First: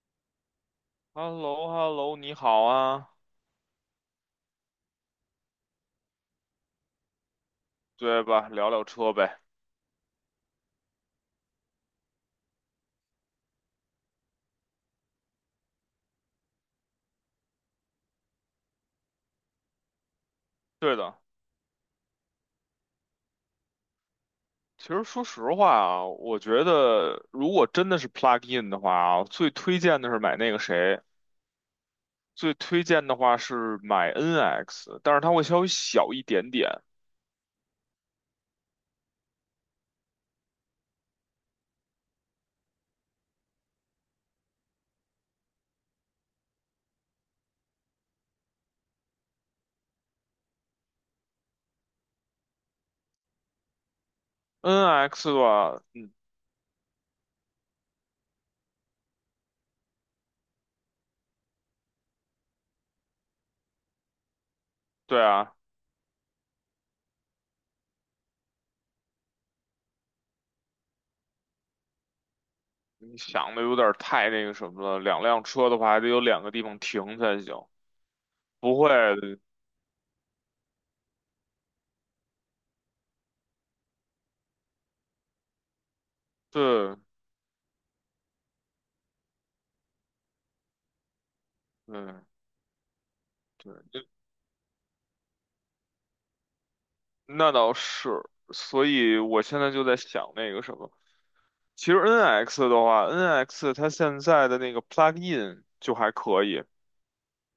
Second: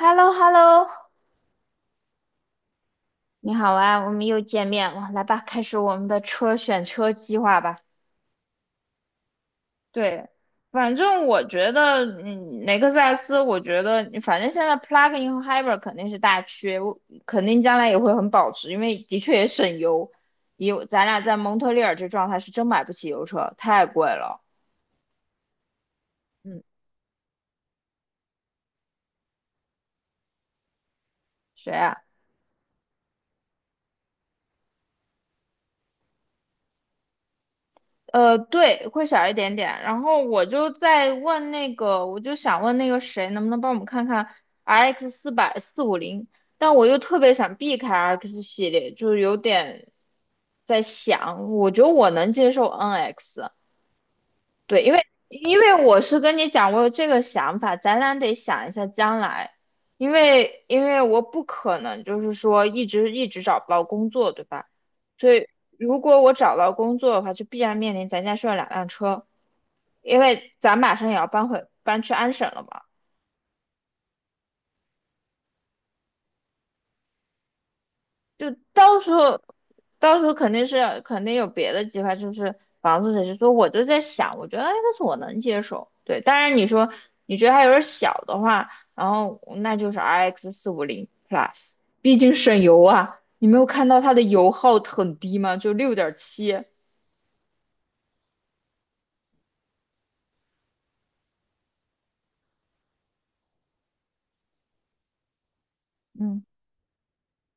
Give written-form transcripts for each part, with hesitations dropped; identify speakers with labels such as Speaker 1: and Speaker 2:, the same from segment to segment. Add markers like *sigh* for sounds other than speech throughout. Speaker 1: h e l l o h e l l o
Speaker 2: h e l l o h e l l o 你好啊，
Speaker 1: 你好啊，我们又见面了，来吧，开始我们的车选车计划吧。
Speaker 2: 对吧？聊聊车呗。
Speaker 1: 对，反正我觉得，雷克萨斯，我觉得，反正现在 plug-in 和 hybrid 肯定是大缺，我肯定将来也会很保值，因为的确也省油。也有
Speaker 2: 对
Speaker 1: 咱
Speaker 2: 的，
Speaker 1: 俩在蒙特利尔这状态是真买不起油车，太贵了。
Speaker 2: 其实说实话啊，我
Speaker 1: 嗯，
Speaker 2: 觉得如果真的是 plug in 的话啊，最推荐的是买那个谁，
Speaker 1: 谁啊？
Speaker 2: 最推荐的话是买 NX，但是它会稍微小一点点。
Speaker 1: 对，会小一点点。然后我就在问那个，我就想问那个谁，能不能帮我们看看 RX 四百四五零？但我又特别想避开 RX 系列，就是有点在想，我觉得我能接受 NX，对，因为
Speaker 2: NX 的
Speaker 1: 因为
Speaker 2: 话，
Speaker 1: 我是跟你讲，我有这个想法，咱俩得想一下将来，因为我不可能就是说一直找不到工作，对吧？
Speaker 2: 对
Speaker 1: 所以
Speaker 2: 啊，
Speaker 1: 如果我找到工作的话，就必然面临咱家需要两辆车，因为咱马上也要搬回搬去安省了嘛。
Speaker 2: 你想的有点太那个什么了，两辆车的话还得有两个地方停才行，
Speaker 1: 就
Speaker 2: 不会，
Speaker 1: 到时候，到时候肯定是肯定有别的计划，就是房子这些。说我就在想，我觉得哎，但是我能接受。对，当然你说
Speaker 2: 对
Speaker 1: 你觉得它有点小的话，然后那就是 RX 四五零 Plus，
Speaker 2: 对
Speaker 1: 毕竟省油啊。你没有看到
Speaker 2: 对，
Speaker 1: 它的油耗很低吗？就6.7。
Speaker 2: 那倒是，所以我现在就在想那个什么。其实 NX 的话，NX 它现在的那个 plug-in 就还可
Speaker 1: 嗯，
Speaker 2: 以，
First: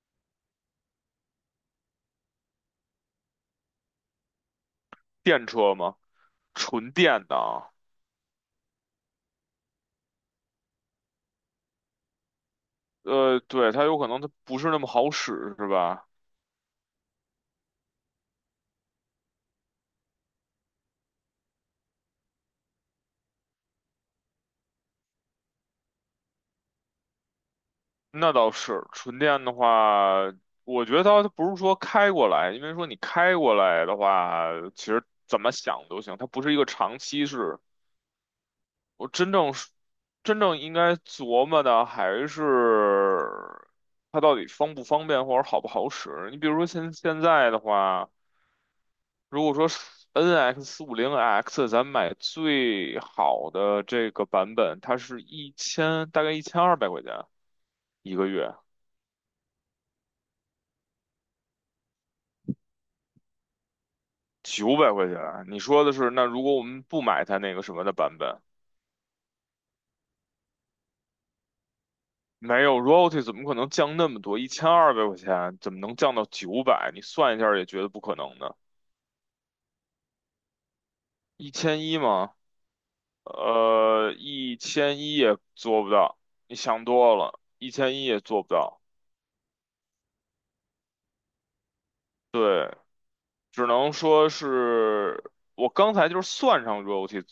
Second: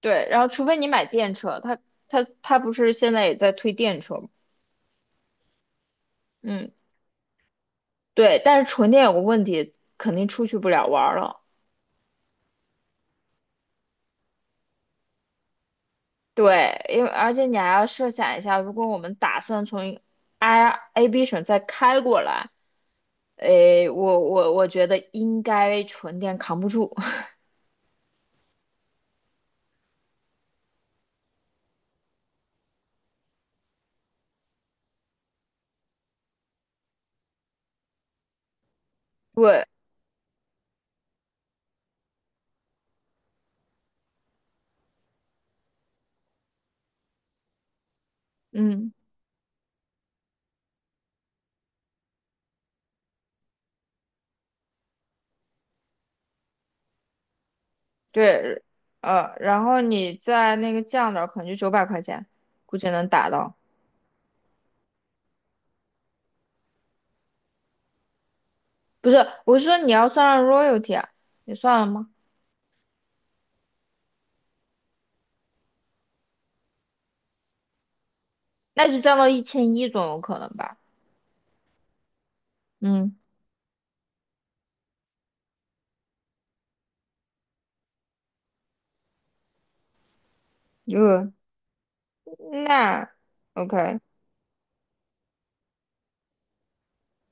Speaker 1: 对，然后除非你买电车，它不是现在也在推电车吗？
Speaker 2: 电车嘛，
Speaker 1: 嗯，
Speaker 2: 纯电的啊。
Speaker 1: 对，但是纯电有个问题，肯定出去不了玩儿了。
Speaker 2: 对，它有可能它不是那么好使，是吧？
Speaker 1: 对，因为而且你还要设想一下，如果我们打算从 I A B 省再开过来，诶，我觉得应该纯电扛不住。*laughs*
Speaker 2: 那倒是，纯电的话，我觉得它不是说开过来，因为说你开过来的话，其实怎么想都行，它不是一个长期式。我真正
Speaker 1: 对，
Speaker 2: 是真正应该琢磨的还是它到底方不方便或者好不好使。你比如说现在的话。
Speaker 1: 嗯，
Speaker 2: 如果说 NX 四五零 X，咱买最好的这个版本，它是一千，大概一千二百块钱一个月，
Speaker 1: 对，然后你在那个降点儿，可能就九百块钱，估计能打到。
Speaker 2: 900块钱。你说的是，那如果我们不买它那个什么的版本，
Speaker 1: 不是，我是说你要算上 royalty 啊，你算了吗？
Speaker 2: 没有 royalty 怎么可能降那么多？一千二百块钱怎么能降到九百？你算一下也觉得不可能呢。
Speaker 1: 那就降到1100总有可能吧。
Speaker 2: 一千一吗？
Speaker 1: 嗯，
Speaker 2: 一千一也做不到，你想多了，一千一也做不到。
Speaker 1: 呃，
Speaker 2: 对，
Speaker 1: 那
Speaker 2: 只能
Speaker 1: OK，
Speaker 2: 说是我刚才就是算上 royalty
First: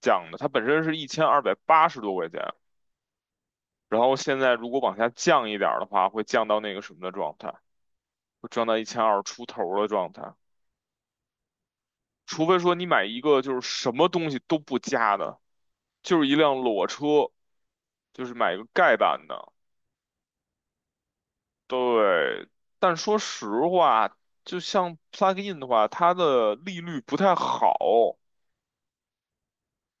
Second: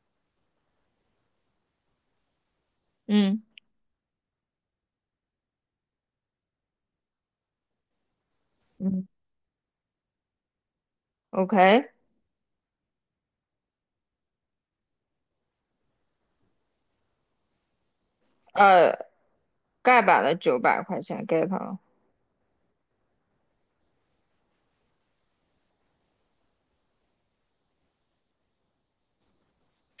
Speaker 2: 降的，它本身是1280多块钱，
Speaker 1: 嗯
Speaker 2: 然后现在如果往下降一点儿的话，会降到那个什么的状态，会降到一千
Speaker 1: 嗯
Speaker 2: 二出头的状态，
Speaker 1: ，OK，
Speaker 2: 除非说你买一个就是什么东西都不加的，就是一辆裸车，就是买一个盖
Speaker 1: 呃。
Speaker 2: 板的，
Speaker 1: 盖板的九百块钱给他了，
Speaker 2: 对，但说实话，就像 plug in 的话，它的利率不太好，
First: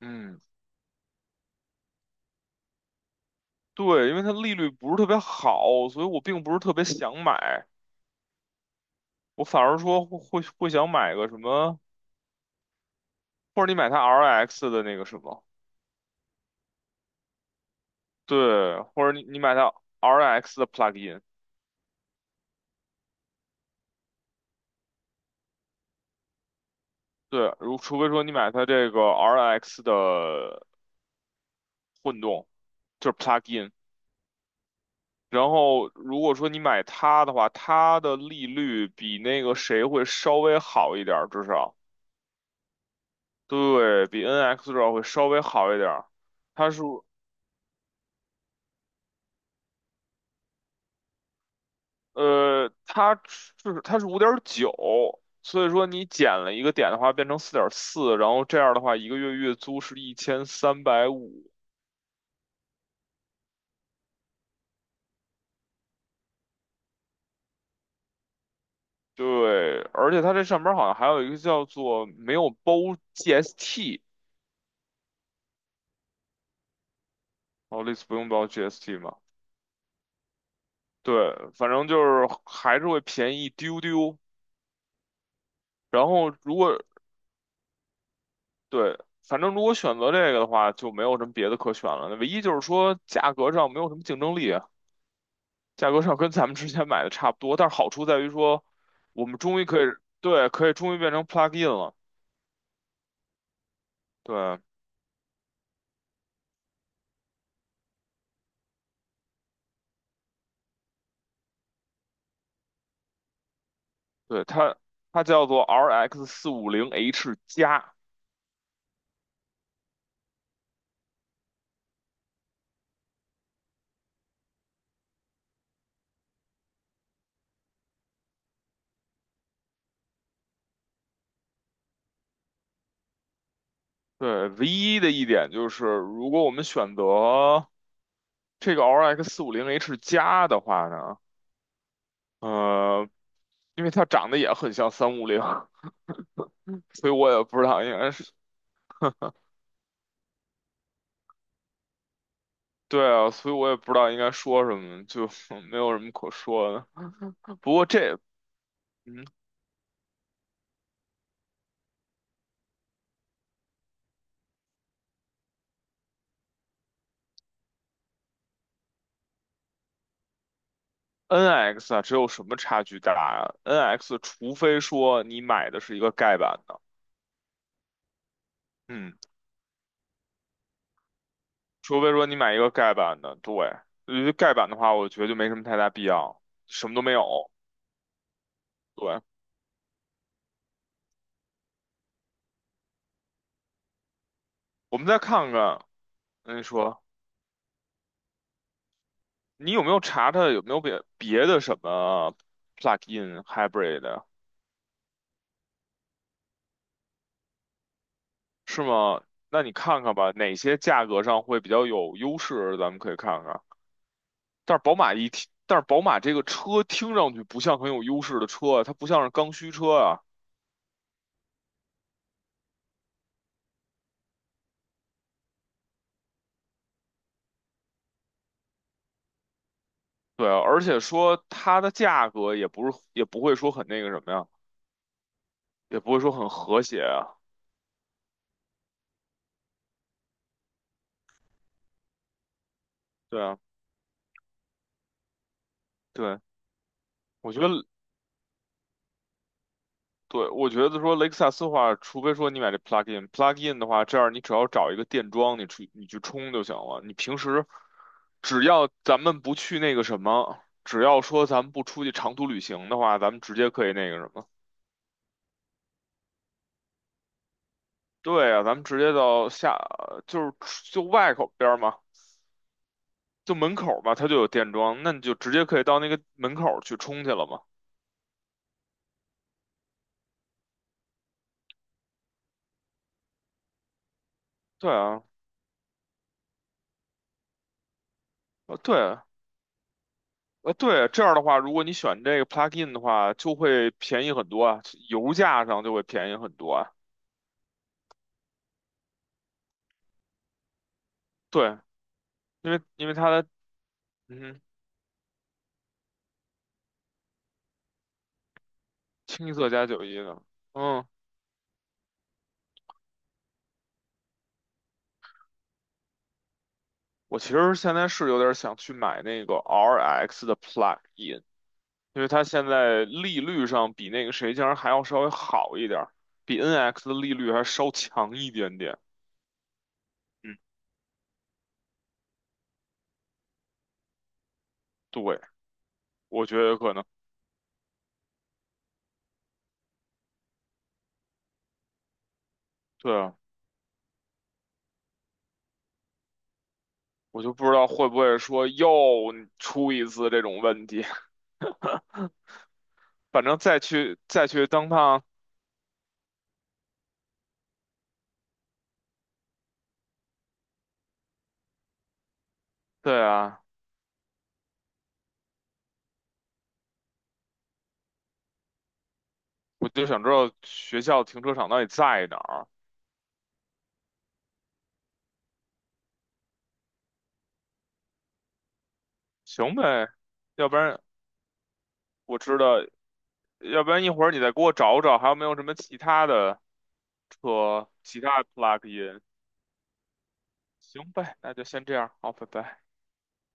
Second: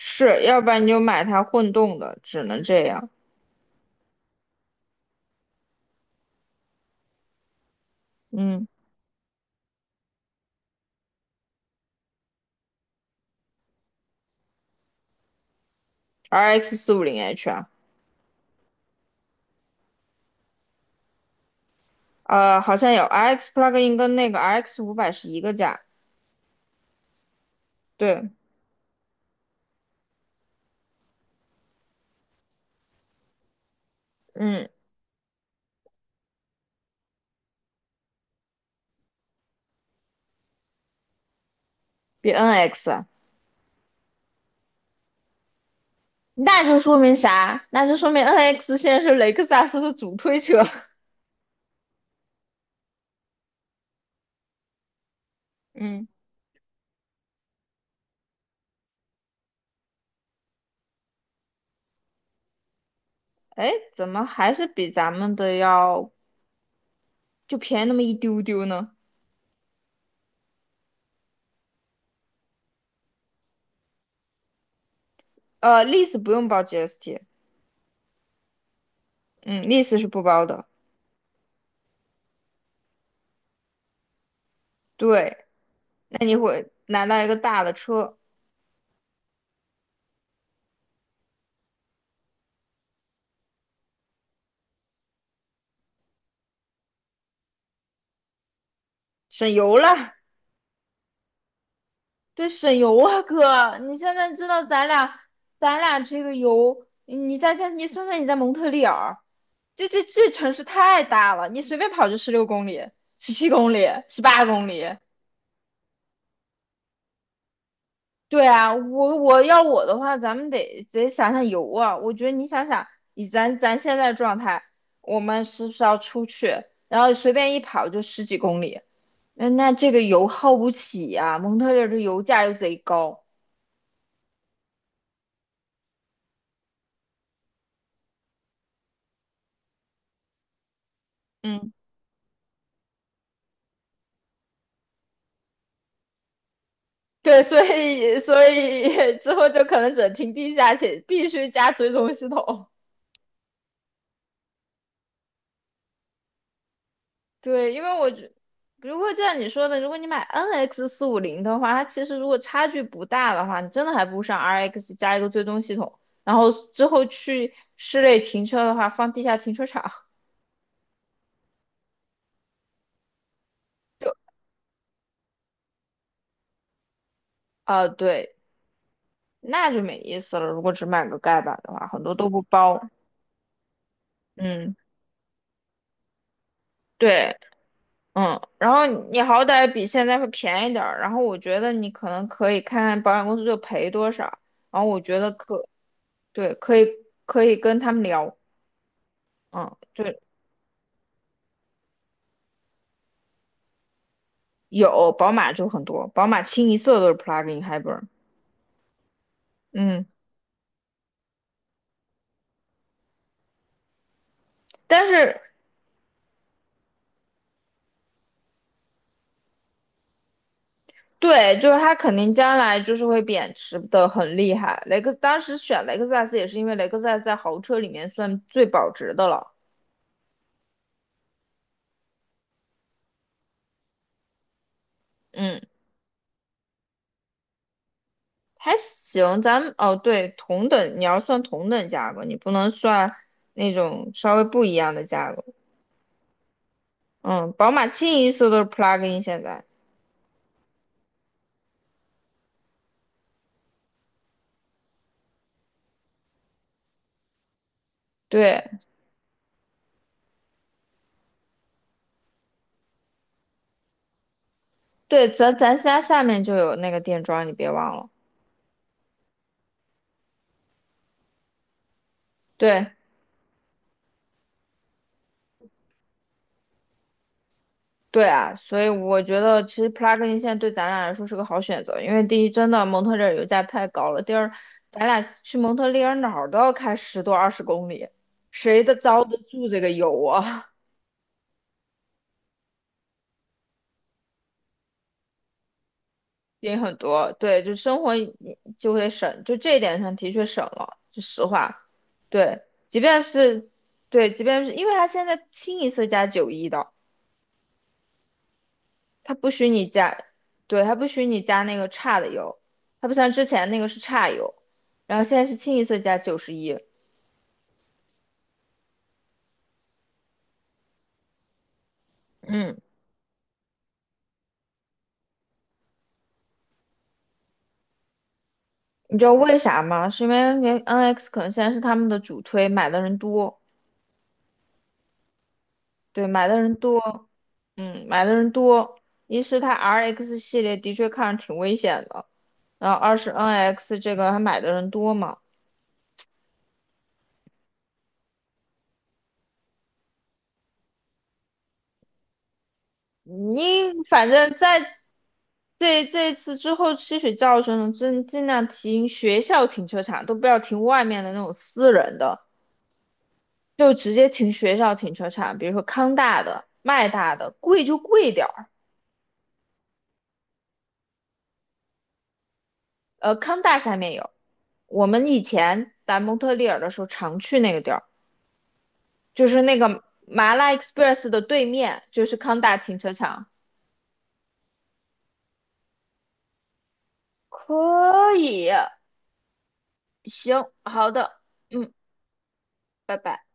Speaker 2: 嗯，
Speaker 1: 要不然你就买它混动的，只能这样。
Speaker 2: 对，因为它利率不是特别好，所以我并不是特别想买，
Speaker 1: 嗯
Speaker 2: 我反而说会想买个什么，或者你买它 RX 的那个什么，
Speaker 1: ，RX 四五零 H 啊，
Speaker 2: 对，或者你买它 RX 的 plug-in，
Speaker 1: 好像有 RX plug-in 跟那个 RX 500是一个价，
Speaker 2: 对，除非说
Speaker 1: 对，
Speaker 2: 你买它这个 RX 的混动，就是 plug-in，
Speaker 1: 嗯，
Speaker 2: 然后如果说你买它的话，它的利率比那个谁会稍微好一点儿，至少
Speaker 1: 比 NX，啊
Speaker 2: 对比 NX 至少会稍微好一点儿。
Speaker 1: 那
Speaker 2: 它
Speaker 1: 就
Speaker 2: 是。
Speaker 1: 说明啥？那就说明 NX 现在是雷克萨斯的主推车。
Speaker 2: 呃，它是它是5.9，所以
Speaker 1: *laughs*
Speaker 2: 说你
Speaker 1: 嗯，
Speaker 2: 减了一个点的话，变成4.4，然后这样的话，一个月月租是1350。
Speaker 1: 哎，怎么还是比咱们的要就便宜那么一丢丢呢？
Speaker 2: 对，而且它这上边儿好像还有一个叫做没有包 GST，
Speaker 1: lease 不用包 GST，
Speaker 2: 哦，类似不用包 GST 嘛。
Speaker 1: 嗯，lease 是不包的。
Speaker 2: 对，反正就是还是会便宜一丢丢。
Speaker 1: 对，
Speaker 2: 然
Speaker 1: 那
Speaker 2: 后
Speaker 1: 你
Speaker 2: 如
Speaker 1: 会
Speaker 2: 果
Speaker 1: 拿到一个大的车。
Speaker 2: 对，反正如果选择这个的话，就没有什么别的可选了。唯一就是说价格上没有什么竞争力。价格上跟咱们之前买的差不多，但是好处在于说，我们
Speaker 1: 省
Speaker 2: 终于
Speaker 1: 油
Speaker 2: 可以，
Speaker 1: 了，
Speaker 2: 对，可以终于变成 plug in 了。
Speaker 1: 对，省油啊，哥，你现在知
Speaker 2: 对，
Speaker 1: 道咱俩，咱俩这个油，你算算你在蒙特利尔，这城市太大了，你随便跑就16公里、17公里、十
Speaker 2: 对，
Speaker 1: 八公
Speaker 2: 它
Speaker 1: 里。
Speaker 2: 它叫做 RX 四五零 H 加。
Speaker 1: 对啊，我的话，咱们得想想油啊。我觉得你想想，以咱现在的状态，我们是不是要出去，然后随便一跑就十几公里？那这个油耗不起呀、蒙特利尔的油价又贼高。
Speaker 2: 对，唯一的一点就是，如果我们选择这个 RX 四五零 H 加的话呢，
Speaker 1: 嗯，
Speaker 2: 呃，因为它长得也很像350，*laughs* 所以我
Speaker 1: 对，
Speaker 2: 也不
Speaker 1: 所
Speaker 2: 知道应该
Speaker 1: 以
Speaker 2: 是。
Speaker 1: 所以之后就可能只能停地下且必须加追踪系统。
Speaker 2: 对啊，所以我也不知道应该说什么，就 *laughs* 没有什么可说的。不
Speaker 1: 对，因
Speaker 2: 过
Speaker 1: 为我
Speaker 2: 这，
Speaker 1: 觉，如果就
Speaker 2: 嗯，
Speaker 1: 像你说的，如果你买 NX 四五零的话，它其实如果差距不大的话，你真的还不如上 RX 加一个追踪系统，然后之后去室内停车的话，放地下停车场。
Speaker 2: NX 啊，只有什么差距大啊
Speaker 1: 就
Speaker 2: ？NX 除非说你买的是一个盖板的，
Speaker 1: 对，
Speaker 2: 嗯，
Speaker 1: 那就没意思了。如果只买个盖板的话，
Speaker 2: 除
Speaker 1: 很
Speaker 2: 非
Speaker 1: 多
Speaker 2: 说
Speaker 1: 都
Speaker 2: 你
Speaker 1: 不
Speaker 2: 买一个
Speaker 1: 包。
Speaker 2: 盖板的，对，因为盖板
Speaker 1: 嗯，
Speaker 2: 的话，我觉得就没什么太大必要，什么都没
Speaker 1: 对。
Speaker 2: 有。
Speaker 1: 嗯，然后你
Speaker 2: 对，
Speaker 1: 好歹比现在会便宜点儿，然后我觉得你可能可以看看保险公司就赔多少，然后
Speaker 2: 我
Speaker 1: 我
Speaker 2: 们
Speaker 1: 觉
Speaker 2: 再
Speaker 1: 得
Speaker 2: 看
Speaker 1: 可，
Speaker 2: 看，
Speaker 1: 对，
Speaker 2: 你
Speaker 1: 可以
Speaker 2: 说
Speaker 1: 可以跟他们聊，
Speaker 2: 你
Speaker 1: 嗯，
Speaker 2: 有没有
Speaker 1: 对，
Speaker 2: 查查有没有别的什么 plug-in hybrid 的
Speaker 1: 有宝马就很多，宝马清一色都是 plug-in hybrid，
Speaker 2: 是吗？那你看
Speaker 1: 嗯，
Speaker 2: 看吧，哪些价格上会比较有优势，咱们可以看看。但是宝
Speaker 1: 但
Speaker 2: 马一
Speaker 1: 是
Speaker 2: 听，但是宝马这个车听上去不像很有优势的车啊，它不像是刚需车啊。
Speaker 1: 对，就是它肯定将来就是会贬值的很厉害，雷克当时选雷克萨斯也是因为雷克萨斯在豪车里面算最保值的了，
Speaker 2: 对啊，而且说它的价格也不是，也不会说很那个什么呀，
Speaker 1: 嗯。
Speaker 2: 也不会说很和谐啊。
Speaker 1: 还行，咱们哦对，同等你要算同等价格，你不能算
Speaker 2: 对啊，
Speaker 1: 那种稍微不一样的价格。
Speaker 2: 对，
Speaker 1: 嗯，
Speaker 2: 我觉得，
Speaker 1: 宝马清一色都是 plug-in 现在。
Speaker 2: 对，我觉得说雷克萨斯的话，除非说你买这 plug-in 的话，这样你只要找一个电桩，你去充就行了。你平时只
Speaker 1: 对
Speaker 2: 要咱们不去那个什么，只要说咱们不出去长途旅行的话，咱们直接可以那个什么。
Speaker 1: 对，咱家下面就有那个电桩，你别忘了。
Speaker 2: 对啊，咱们直接到下，就是就外口边儿嘛，
Speaker 1: 对
Speaker 2: 就门口儿嘛，它就有电桩，那你就直接可以到那个门口儿去充去了嘛。
Speaker 1: 对啊，所以我觉得其实 plug-in 现在对咱俩来说是个好选择，因为第一，真的蒙特利尔油价太高了；第二，
Speaker 2: 对
Speaker 1: 咱俩
Speaker 2: 啊，
Speaker 1: 去蒙特利尔哪儿都要开十多二十公里，谁的
Speaker 2: 对
Speaker 1: 遭
Speaker 2: 啊，
Speaker 1: 得住这个油啊？
Speaker 2: 对，这样的话，如果你选这个 plug-in 的话，就会便宜很多啊，油价上就会便宜很多
Speaker 1: 也
Speaker 2: 啊。
Speaker 1: 很多，对，就会省，就这一点上的确省了，是实
Speaker 2: 对，
Speaker 1: 话。对，
Speaker 2: 因为
Speaker 1: 即
Speaker 2: 因为
Speaker 1: 便
Speaker 2: 它的
Speaker 1: 是对，
Speaker 2: 嗯
Speaker 1: 即
Speaker 2: 哼，
Speaker 1: 便是因为他现在清一色加91的，他
Speaker 2: 清
Speaker 1: 不
Speaker 2: 一
Speaker 1: 许
Speaker 2: 色
Speaker 1: 你
Speaker 2: 加91
Speaker 1: 加，
Speaker 2: 的，
Speaker 1: 对，他
Speaker 2: 嗯，
Speaker 1: 不许你加那个差的油，他不像之前那个是差油，然后现在是清一色加91。
Speaker 2: 我其实现在是有点想去买那个 RX 的 plug-in，因为它现
Speaker 1: 嗯，
Speaker 2: 在利率上比那个谁竟然还要稍微好一点儿，比 NX 的利率还稍强一点点。
Speaker 1: 你知道为啥吗？是因为
Speaker 2: 嗯，
Speaker 1: NX 可能现在是他们的主推，买的人多。
Speaker 2: 对，
Speaker 1: 对，
Speaker 2: 我
Speaker 1: 买
Speaker 2: 觉
Speaker 1: 的
Speaker 2: 得
Speaker 1: 人
Speaker 2: 有可能。
Speaker 1: 多，嗯，买的人多。一是它 RX 系列的确看着挺危险的，然后
Speaker 2: 对
Speaker 1: 二是
Speaker 2: 啊，
Speaker 1: NX 这个还买的人多嘛。
Speaker 2: 我就不知道会不会说又出一次这种问题。*laughs* 反正
Speaker 1: 你
Speaker 2: 再去
Speaker 1: 反
Speaker 2: 再
Speaker 1: 正
Speaker 2: 去
Speaker 1: 在
Speaker 2: 登趟，
Speaker 1: 这次之后吸取教训了，尽量停学校停车场，都不要停外面的那种私人的，
Speaker 2: 对啊，
Speaker 1: 就直接停学校停车场，比如说康大的、麦大的，贵就贵点儿。
Speaker 2: 我就想知道学校停车场到底在哪儿。
Speaker 1: 康大下面有，我们以前在蒙特利尔的时候常去那个地儿。就是
Speaker 2: 行
Speaker 1: 那个
Speaker 2: 呗，
Speaker 1: 麻
Speaker 2: 要
Speaker 1: 辣
Speaker 2: 不然
Speaker 1: Express 的对面，就是
Speaker 2: 我知
Speaker 1: 康大
Speaker 2: 道，
Speaker 1: 停车场。
Speaker 2: 要不然一会儿你再给我找找，还有没有什么其他的车，其
Speaker 1: 可
Speaker 2: 他的
Speaker 1: 以，
Speaker 2: plug in。
Speaker 1: 行，好
Speaker 2: 行呗，
Speaker 1: 的，
Speaker 2: 那就先
Speaker 1: 嗯，
Speaker 2: 这样，好，拜拜。
Speaker 1: 拜拜。